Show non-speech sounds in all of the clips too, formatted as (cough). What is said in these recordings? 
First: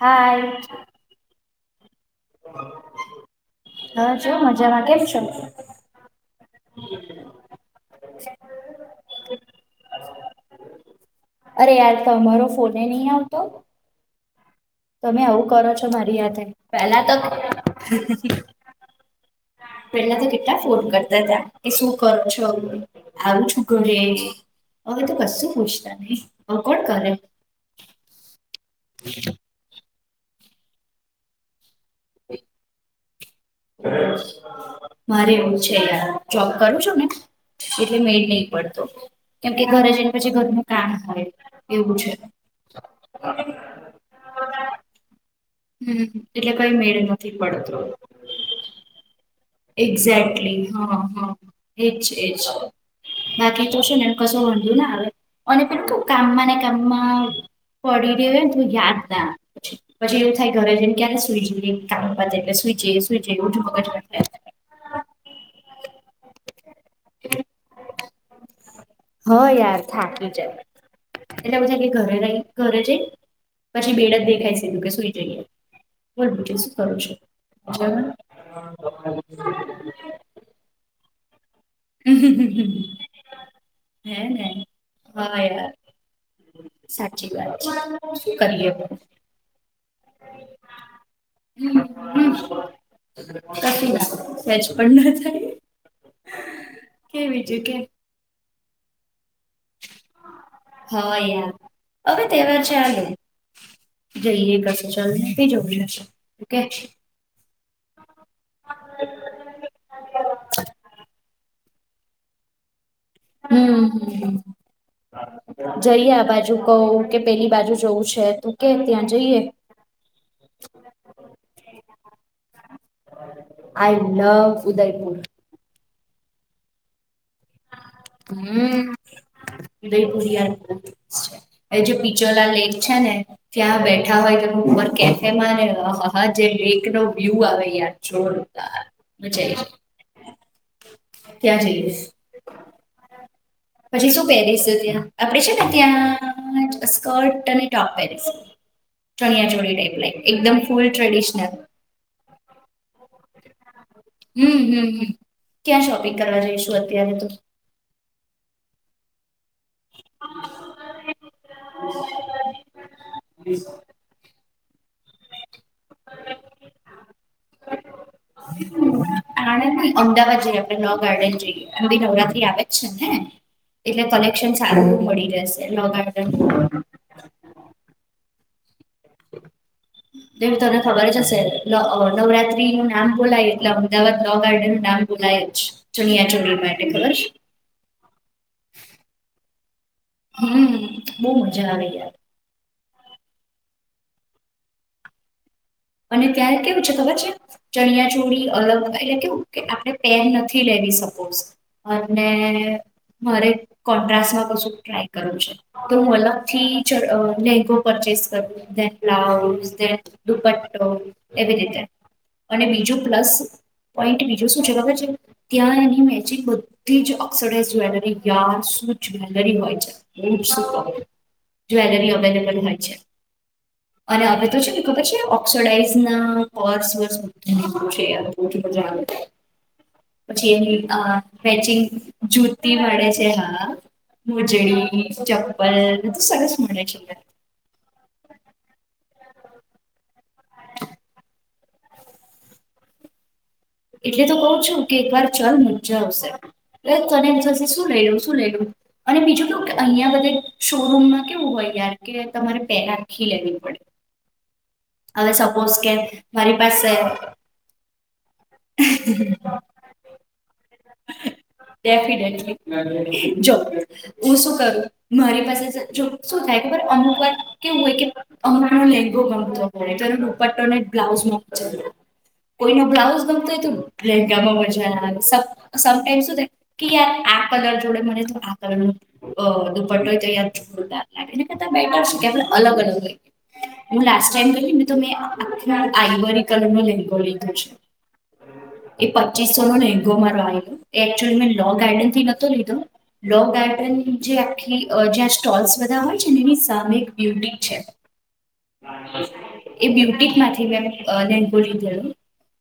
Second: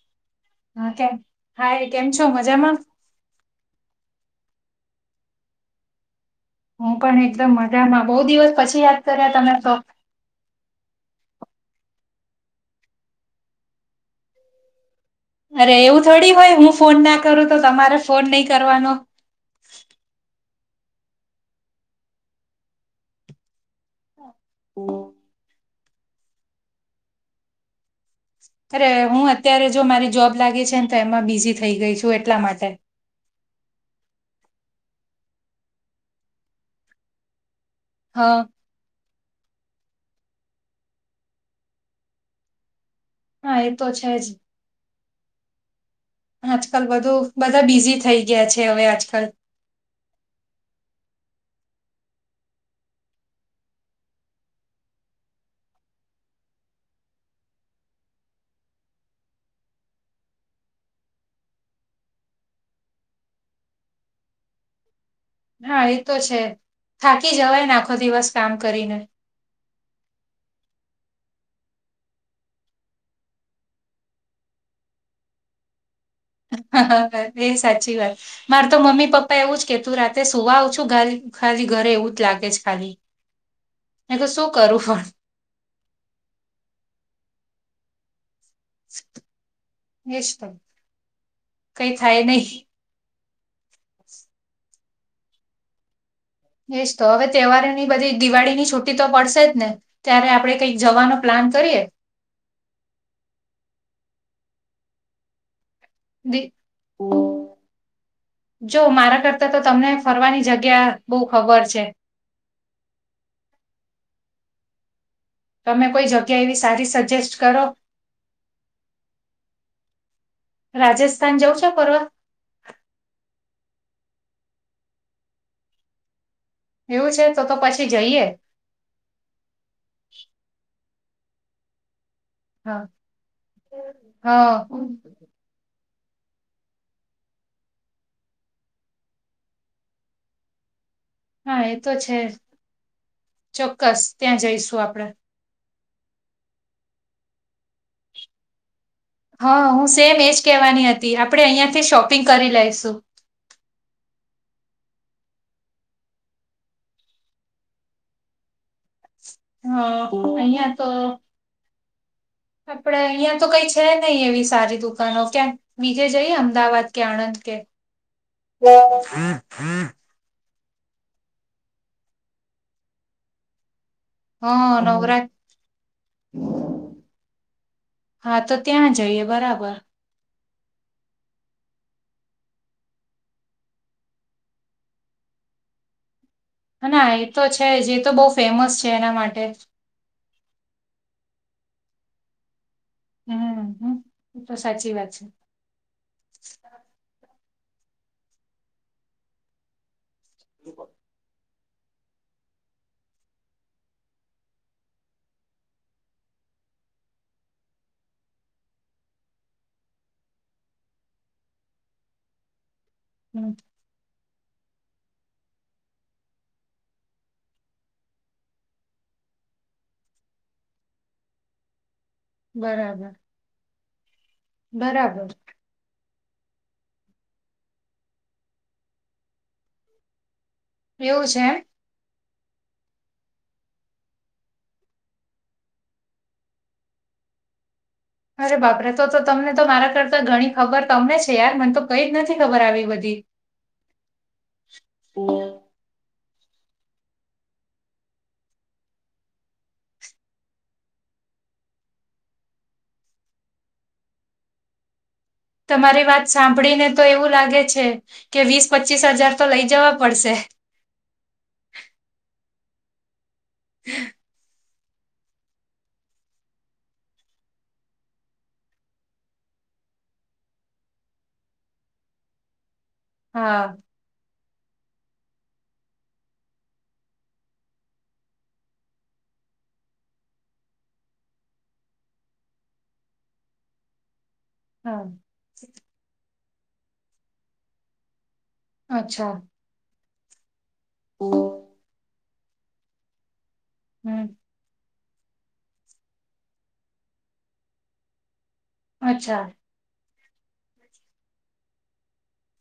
હા (unintelligible) હાય કેમ હાય કેમ છો? મજામાં હજો મજામાં કેમ છો હું પણ એકદમ મજામાં બહુ દિવસ પછી યાદ કર્યા તમે તો અરે યાર તમારો ફોને નહી આવતો. તમે આવવું કરો અરે છો, એવું મારી થોડી સાથે હોય હું ફોન પેલા તો ના કરું તમારે ફોન નહી કરવાનો પહેલા તો કેટલાં ફોન કરતા ત્તા એ શું કરો છો સારું (unintelligible) હવે તો કશું પૂછતા નહી. હ કોણ કરે? અરે હું અત્યારે જો મારી જોબ લાગી છે ને, તો એમાં બિઝી થઈ ગઈ છું એટલા માટે (unintelligible) મારે એવું છે યાર જોબ કરું છું ને એટલે મેળ હા નહીં પડતો. કેમ કે ઘરે જઈને પછી ઘરનું કામ હોય એવું છે. હા એ તો છે જ હમ એટલે કઈ આજકાલ મેળ બધું નથી બધા પડતો બિઝી થઈ ગયા છે હવે આજકાલ એક્ઝેક્ટલી હ હ એ જ એ જ બાકી તો છે ને કશો વંધો ના આવે. અને કામમાં ને કામમાં પડી રહ્યો હોય ને પછી યાદ ના આવે પછી એવું થાય ઘરે જઈને ને ક્યારે સુ ઈ જઈએ કામ પતે એટલે સુઈ જઈએ સુઈ જઈએ હા એ તો છે થાકી જવાય ને આખો દિવસ કામ કરીને હ યાર થાકી જાય એટલે પછી ઘરે રહી ઘરે જઈ પછી બેડ જ દેખાય કે સુુંઈ જઈએ બોલ બીજું શું કરું હ છું એ સાચી જવાનું? વાત મારે તો મમ્મી પપ્પા એવું જ કે, તું રાતે સુવા આવે છો ધરે ખાલી ઘરે એવું જ લાગે છે ખાલી મેં હે કીધું ને શું કરું પણ હા યાર સાચી વાત છે કરી લ્યો. એજ તો કઈ થાય નહિ. કસી ના થાય સેજ પણ ના થાય. એજ તો કે હવે બીજું તહેવારો કે ની બધી દિવાળીની છ. છુટ્ટી તો પડશે જ ને ત્યારે આપડે કંઈક જવાનો હા પ્લાન યાર કરીએ. હવે તહેવાર ચાલે જઈએ પછી ચાલ દી (unintelligible) (inaudible) જો મારા કરતા તો તમને ફરવાની જગ્યા બહુ ખબર છે. હમ તમે કોઈ જઈએ આ જગ્યા એવી બાજુ સારી કહું કે સજેસ્ટ પેલી કરો બાજુ જવું છે તુ કે ત્યાં જઈએ. રાજસ્થાન જઉં છે ફરવા? આઈ લવ ઉદયપુર. એવું છે તો તો પછી જઈએ. હમ ઉદયપુર (unintelligible) એ જે પીછોલા લેક હા છે ને ત્યાં બેઠા હોય તો હા ઉપર (unintelligible) એમાંને હા જે લેક નો વ્યુ આવે યાર જોરદાર. હા ક્યાં એ તો જઈસ. છે ચોક્કસ પછી શું ત્યાં પહેરીશ જઈશું ત્યાં આપડે આપણેે છે ને ત્યાં સ્કર્ટ અને ટોપ પહેરીશ. હા હું સેમ એજ ફૂલ કેહેવાની હતી. આપડણે ટ્રેડિશનલ અહિયાંથી શોપિંગ કરી લઈશુ હમ ક્યાં શોપિંગ કરવા અત્યારે તો? હા અહંયા તો હ (inaudible) આપડે અહિયાં તો કઈ છે નહી એવી સારી દુકહું દુકાનો ક્યાં બીજે જઈએ અમદાવાદ કે આણંદ કે? હા આનંદ નહીં, અમદાવાદ જઈ આવીએ. લવ ગાર્ડન જોઈએી નવરાત્રી આવે જ છે ને એટલે કલેક્શન હા સારું નવરાત મળી રહેશે, નવરાત્રીમાં પહેરવાની. હા તો ત્યાં જઈએ બરાબર. એ તને ખબર જ હશે નવરાત્રી નુ નામ બોલાય એટલે અમદાવાદ લો ગાર્ડન નું નામ બોલાય જ, ચુણિયા ચુડી માટે. હ ના એ તો છે જ એ તો બહુ ફેમસ છે એના માટે. હમ બહુ મજા આવે યાર. હમ એ તો સાચી વાત છે. અને ત્યાં કેવું છે ખબર છે ચણિયા ચોળ અલગ એટલે કેવું, કે આપણે પેર નથી લેવી સપોસ અને મારે કોન્ટ્રાસમાં કશુક ટ્રાય કરવું છે. તો હું અલગથી લેગો પરચેસ કરું. બ્લાઉઝની દુપટ્ટો તો એવી રીતે અને બીજું પ્લસ હમ પોઈન્ટ બીજું શું છે ખબર છે? ત્યાં એની મેચિંગ બધી જ ઓક્સોડાઇઝ જ્વેલરી, યાર શું જ્વેલરી હોય છે. બહુ જ સુપર જવેલરી અવેલેબલ હોય છે, બરાબર અને હવે તો કેવું છે ને ખબર છે ને બરાબર ઓ અક્ષરાઈઝના પર્સને બધું (inaudible) પછી એની એવું છે એમ મેચિંગ જુતી મળે છે હા. મુજડી ચપ્પલ તો સરસ મળે છે. અરે બાપરે તો તો તમને તો મારા કરતા ઘણી ખબર તમને છે યાર મને તો કઈ જ નથી ખબર આવી બધી. એટલે તો કહું છું કે એક વાર ચલ મજા આવશે. એટલે તને એમ થશે શું લઈ લુ શું લઈ લવ. અને બીજું કેવું કે અહીંયા બધે શો રૂમમાં કેવું હોય યાર કે તમારે પેર આખી લેવી પડે. અને સપો તમારી વાત સાંભળીને તો એવું લાગે છે કે વીસ પચીસ હજાર તો લઈ જવા પડશે. ડેફિનેટલી જો હું શું કરું? મારી પાસે શું જો થાય અમુક વાર કેવું હોય કે અમણ લેહંગો ગમતો તો ત્યારે દુપટ્ટોને બ્લાઉઝ ન ચ્યો કોઈનો બ્લાઉઝ હોય તોય હા તો લહેંગામાં મજા આવે સ સમટાઈમ શું થાય કે યાર આ કલર જોડે મને તો આ કલર ના મા ઓ દુપટો હોય તો યાદ જોરદાર લાગે એના કરતાં બેટર કહેવાય અલગ અલગ હોય. હું લાસ્ટ ટાઈમ ગઈ તી ને તો હા મેં આખ આઈવરી કલર નો લહેંગો લીધો છે. એ અચ્છા પચીસો નો લહેંગો મારો આવ્યો તો એક્ચ્યુલી મેં લો હમ ગાર્ડન થી નતો લીધો. લો ગાર્ડન જે આખી અ જ્યાં સ્ટોલ્સ બધા હોય છે એની સામે એક બ્યુટીક છે. અચ્છા એ બ્યુટિક માંથી મેં અ લહેંગો લીધેલું.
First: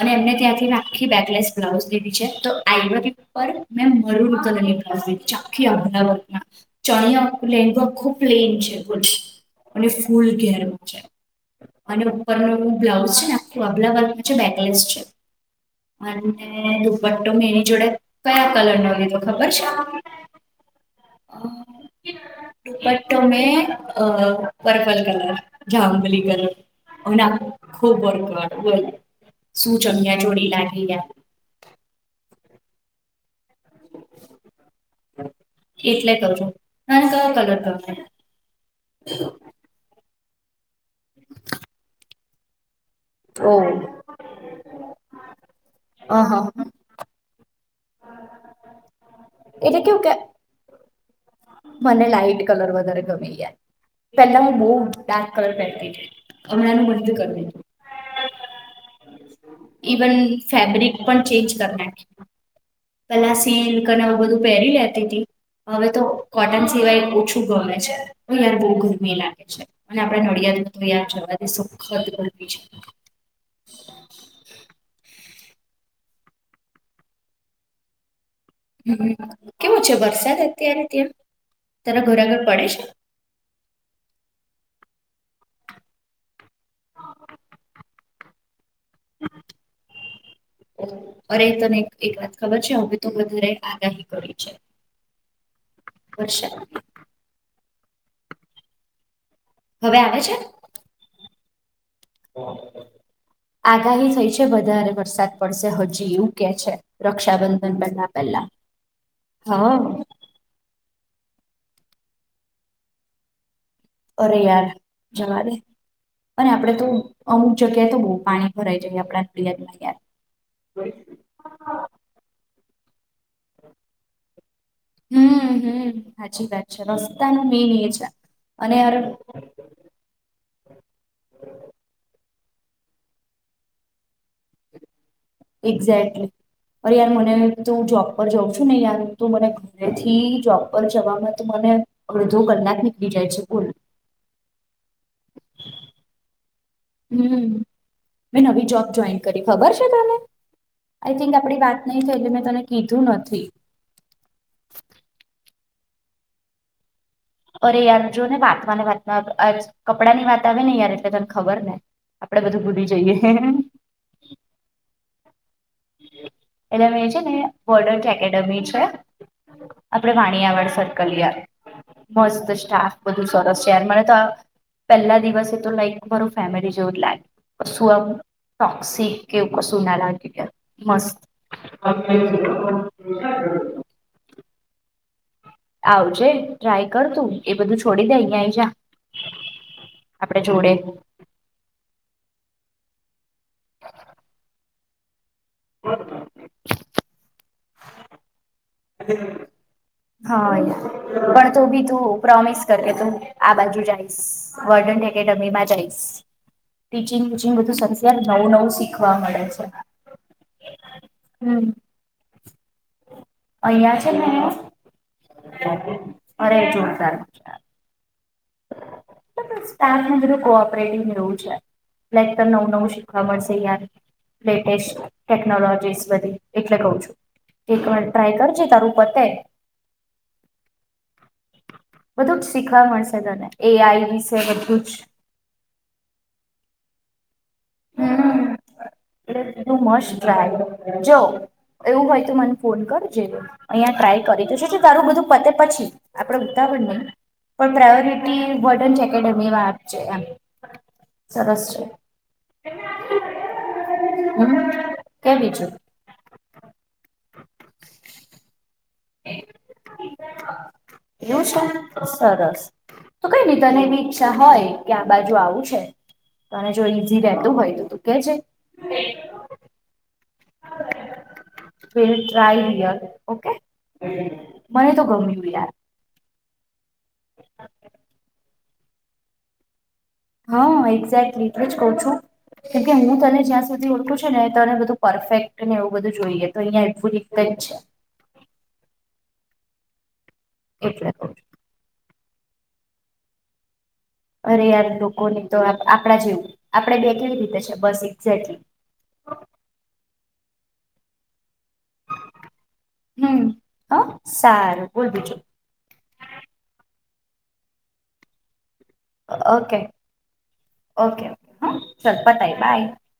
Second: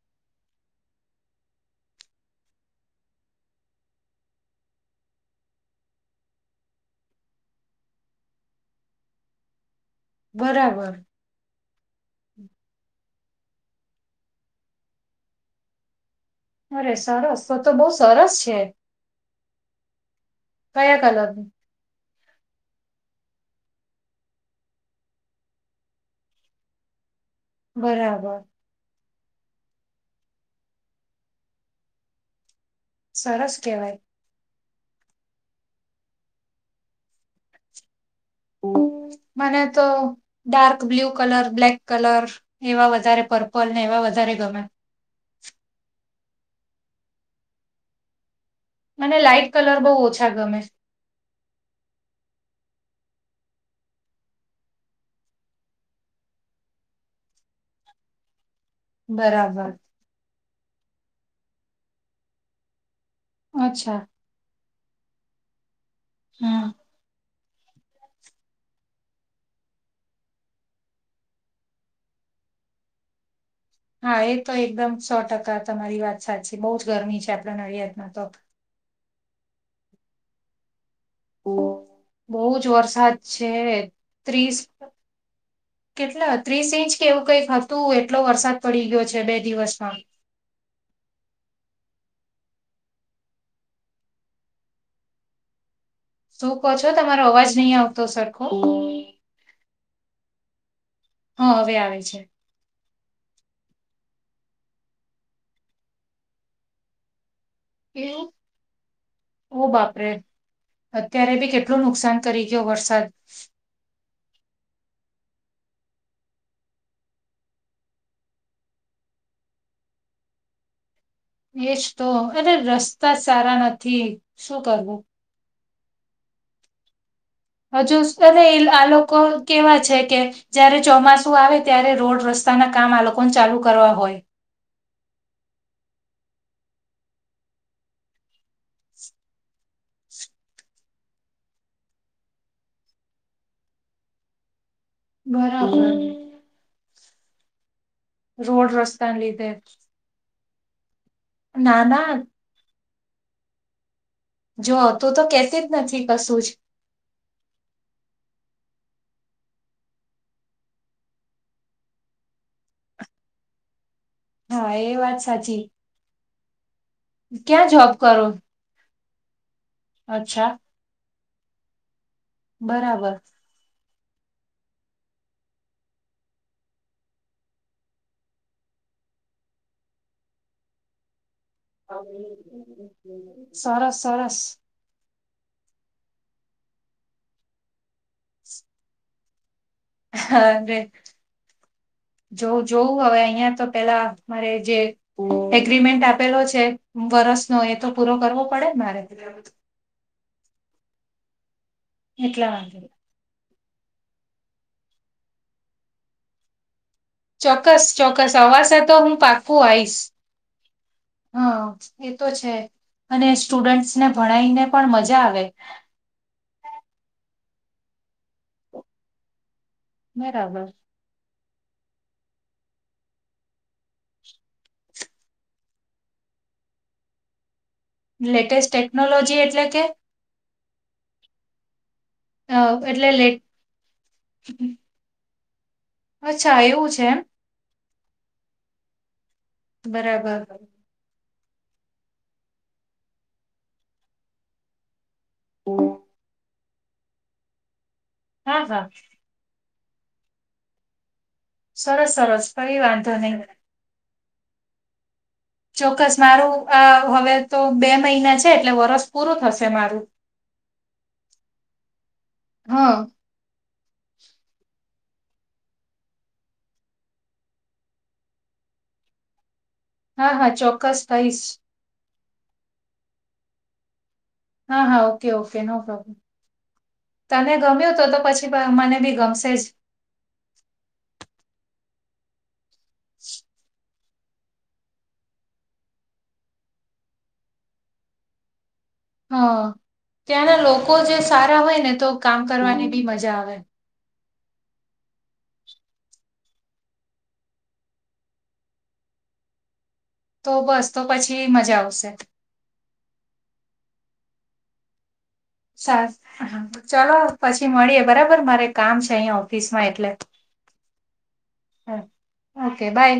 અને એમને ત્યાંથી આખી બેકલેસ બ્લાઉઝ લીધી છે તો (unintelligible) ઉપર મેં મરુન કલરની બ્લાઉઝ લીધી છે આખી આભલા વર્ક (unintelligible) ચણિયો આખો લહેંગો ખુબ પ્લેન છે અને ફૂલ ઘેર (unintelligible) બરાબર છે. અને ઉપરનું બ્લાઉઝ છે ને આખુ આભલા વાળું છેને બેકલેસ છે. અને અરે દુપટ્ટો સરસ તો એની તો બહુ જોડે સરસ કયા છે કલર નો લીધો તો ખબર છે? કયા અ, કલરનો? દુપટ્ટો મેં અ પર્પલ કલર (unintelligible) કલર. અને આખુ વર્ક બરાબર વાળો બોલ શું ચણિયાચોળી લાગી યાર? સરસ કેહવાય. એટલે કરજો તને કયો કલર ગમે? મને તો dark blue colour black colour એવા વધારે ઓહ પર્પલ ને એવા વધારે ગમે. અ હ મને લાઈટ એટલે કલર કેવું બોહુ કે ઓછા ગમે. મને લાઈટ કલર વધારે ગમે યા પેલા હું બોહુ ડાર્ક કલર પહેરતી તી હમણાં મેં બંધ કરી દીધું. બરાબર ઇવન ફેબ્રિક પણ ચેન્જ કર નાખ પેલા સિલ્કને અચ્છા એવું બધું પહેરી લેતી તી હવે તો કોટન હમ સિવાય ઓછ ગમે છે યાર બોહુ ગરમી લાગે છે. અને આપણે નડિયાદ તો યાર જવાથી સખદ ગરમી છે. હા એ તો એકદમ સો ટકા તમારી વાત સાચી બહુ જ ગરમી છે આપણા નડિયાદમાં તો? હમ્મ કેવું છે વરસાદ અત્યારે (unintelligible) તારા ઘરે આગળ બહુ પડે જ છે? વરસાદ છે ત્રીસ કેટલા ત્રીસ ઈંચ કે એવું કઈક હતું એટલો વરસાદ પડી ગયો છે બે દિવસમાં (unintelligible) અરે તને એક એક વાત ખબર છે હવે તો વધારે આગાહી કરી છે. શું વરસાદ કહો છો તમારો અવાજ નહીં આવતો સરખો હવે આવે છે? હ હવે આવે છે. આગાહી થઈ છે વધારે વરસાદ પડશે હજી એવું કેહ છે. રક્ષાબંધન એ પેહલા પેલા ઓ હાં. બાપરે અત્યારે બી કેટલું નુકસાન કરી ગ્યો વરસાદ? અરે યાર જવાદે. અને આપણે તો અમુક જગ્યાએ તો બોહ પાણી ભરાઈ જાય આપડા (unintelligible) (unintelligible) એજ તો અરે રસ્તા સારા નથી શું કરવું? હમ્મ હમ્મ હાચી વાત. રસ્તાનું બીજ હજુ (unintelligible) આ લોકો કેવા છે કે જયારે ચોમાસું આવે ત્યારે રોડ રસ્તાના કામ આ લોકોન ચાલુ કરવા હોય. એક્ઝેક્ટલી અરે યાર મને તું જોબ પર જાઉં છું ને યાર તો મને થી જોબ પર જવામાં તો મને અડધો કલાક નીકળી જાય છે. બોલ? બરાબર. હમ્મ, મેં નવી રોડ જોબ જોઈન રસ્તાને કરી. લીધે ખબર છે તને? આઈ થિંક આપણી વાત ના નહી ના થઈ એટલે મેં તને કીધું નથી. જો તું તો કેહતી જ નથી કશું જ. અરે! યાર જો ને વાતમાની વાતમાં આ ચ કપડાંની વાત આવેને યાર એટલે તને ખબર જ ને. આપડે બધું ભૂલી જઈએ. હે હે હે. હા, એ વાત સાચી છે. એટલે મેં છે ને જોબ બોડન્ટ કરો એકેડેમી છે. આપણે અચ્છા વાણિયાવાડ સર્કલ યાર. મસ્ત સ્ટાફ બરાબર બધું સરસ છે અને મને તો પહેલા દિવસે તો લાઈક બરું ફેમિલી જેવું જ લાગે. કશું આમ ટોક્સિક કે એવું કશુંના લાગે ક્યાંક. મસ્ત. (unintelligible) સરસ સરસ. આવજે. ટ્રાય કર તું. એ બધું છોડી દે અહીંયા આવીજા. હા હવે. જોવું જોવું હવે અહીંયા તો પહેલા મારે જે એગ્રીમેન્ટ આપેલો છે વરસનો એ તો પૂરો કરવો પડે ને મારે પેહલે હવે તો. હા, યાર. પણ તું ભી તું એટલા પ્રોમિસ કર માટે કે તું આ બાજુ જ આઈશ. વોર્ડન એકેડેમીમાં જ આઈશ. ટીચિંગ વીચિંગ બધું ચોક્કસ સરસ યાર. ચોક્કસ નવું નવું અવાસે શીખવા મળે છે. હ હમ અ, એ તો છે અને સ્ટુડન્ટસ અહિયાં ને છે ભણાઈ ને પણ મજા આવે. અરે! જોરદાર મજા આવે. સ્ટાફનું બધું બરાબર કો-ઓપરેટિવ ને એવું છે. લાઈક નવું નવું શીખવા મળશે યાર. લેટેસ્ટ ટેકનોલોજીસ બધી એટલે કઉ છું. એકવાર ટ્રાય કરજે લેટેસ્ટ તારું પતે ટેકનોલોજી એટલે કે બધું જ અ, શીખવા એટલે મળશે લેટ તને. એઆઈ વિશે બધું જ. અચ્છા. એવું છે એમ? હમ્મ, એ યુ મસ્ટ બરાબર ટ્રાય જો એવું હોય તો મને ફોન કરજે. અહીયાં ટ્રાય કરી તો શું તારું બધું પતે પછી આપણે ઉતાવ નહી પણ પ્રાયોરિટી હા હા વોર્ડન ચેક એકડમી માં આપ જે એમ. સરસ સરસ. કઈ વાંધો નહી. હમ કે બીજું ચોક્કસ મારું અ હવે તો બે મહિના છે એટલે વરષ પૂરું થશે મારું. એવું છે સરસ હ અ તો કઈ નહી તને એવી ઈચ્છા હોય કે આ બાજુ આવું છે અને જો ઈઝી રહેતું હોય તો તું કહેજે. હા-હા, ચોક્કસ કહીશ. Well try here, okay. મને હા-હા, તો ગમ્યું ઓકે-ઓકે. યાર નો પ્રોબ્લેમ. તને ગમ્યું તો તો પછી પ મને ભી ગમશે જ. હ અ એક્ઝેક્ટલી એટલે જ કઉ છું કે કે હું તને જ્યાં સુધી ઓળખું છું. ને તને બધું પરફેક્ટને એવું બધું જોઈએ તો અહિયાં (unintelligible) જ છે. હ ત્યાંના લોકો એટલે જે કઉ સારા હોય ને તો કામ કરવાની ભી મજા આવે. અરે યાર લોકોને તો આપણા જેવું આપડે બે કેવી રીતે છે બસ એક્ઝેક્ટલી. તો બસ તો પછી મજા આવશે. હમ, હ સારું બોલ બીજું. સારુ ચલો પછી મળીએ બરાબર મારે કામ છે. અહીંયા ઓકે ઓફિસમાં એટલે. ઓકે ઓકે હા ચાલ પતાય ઓકે બાય.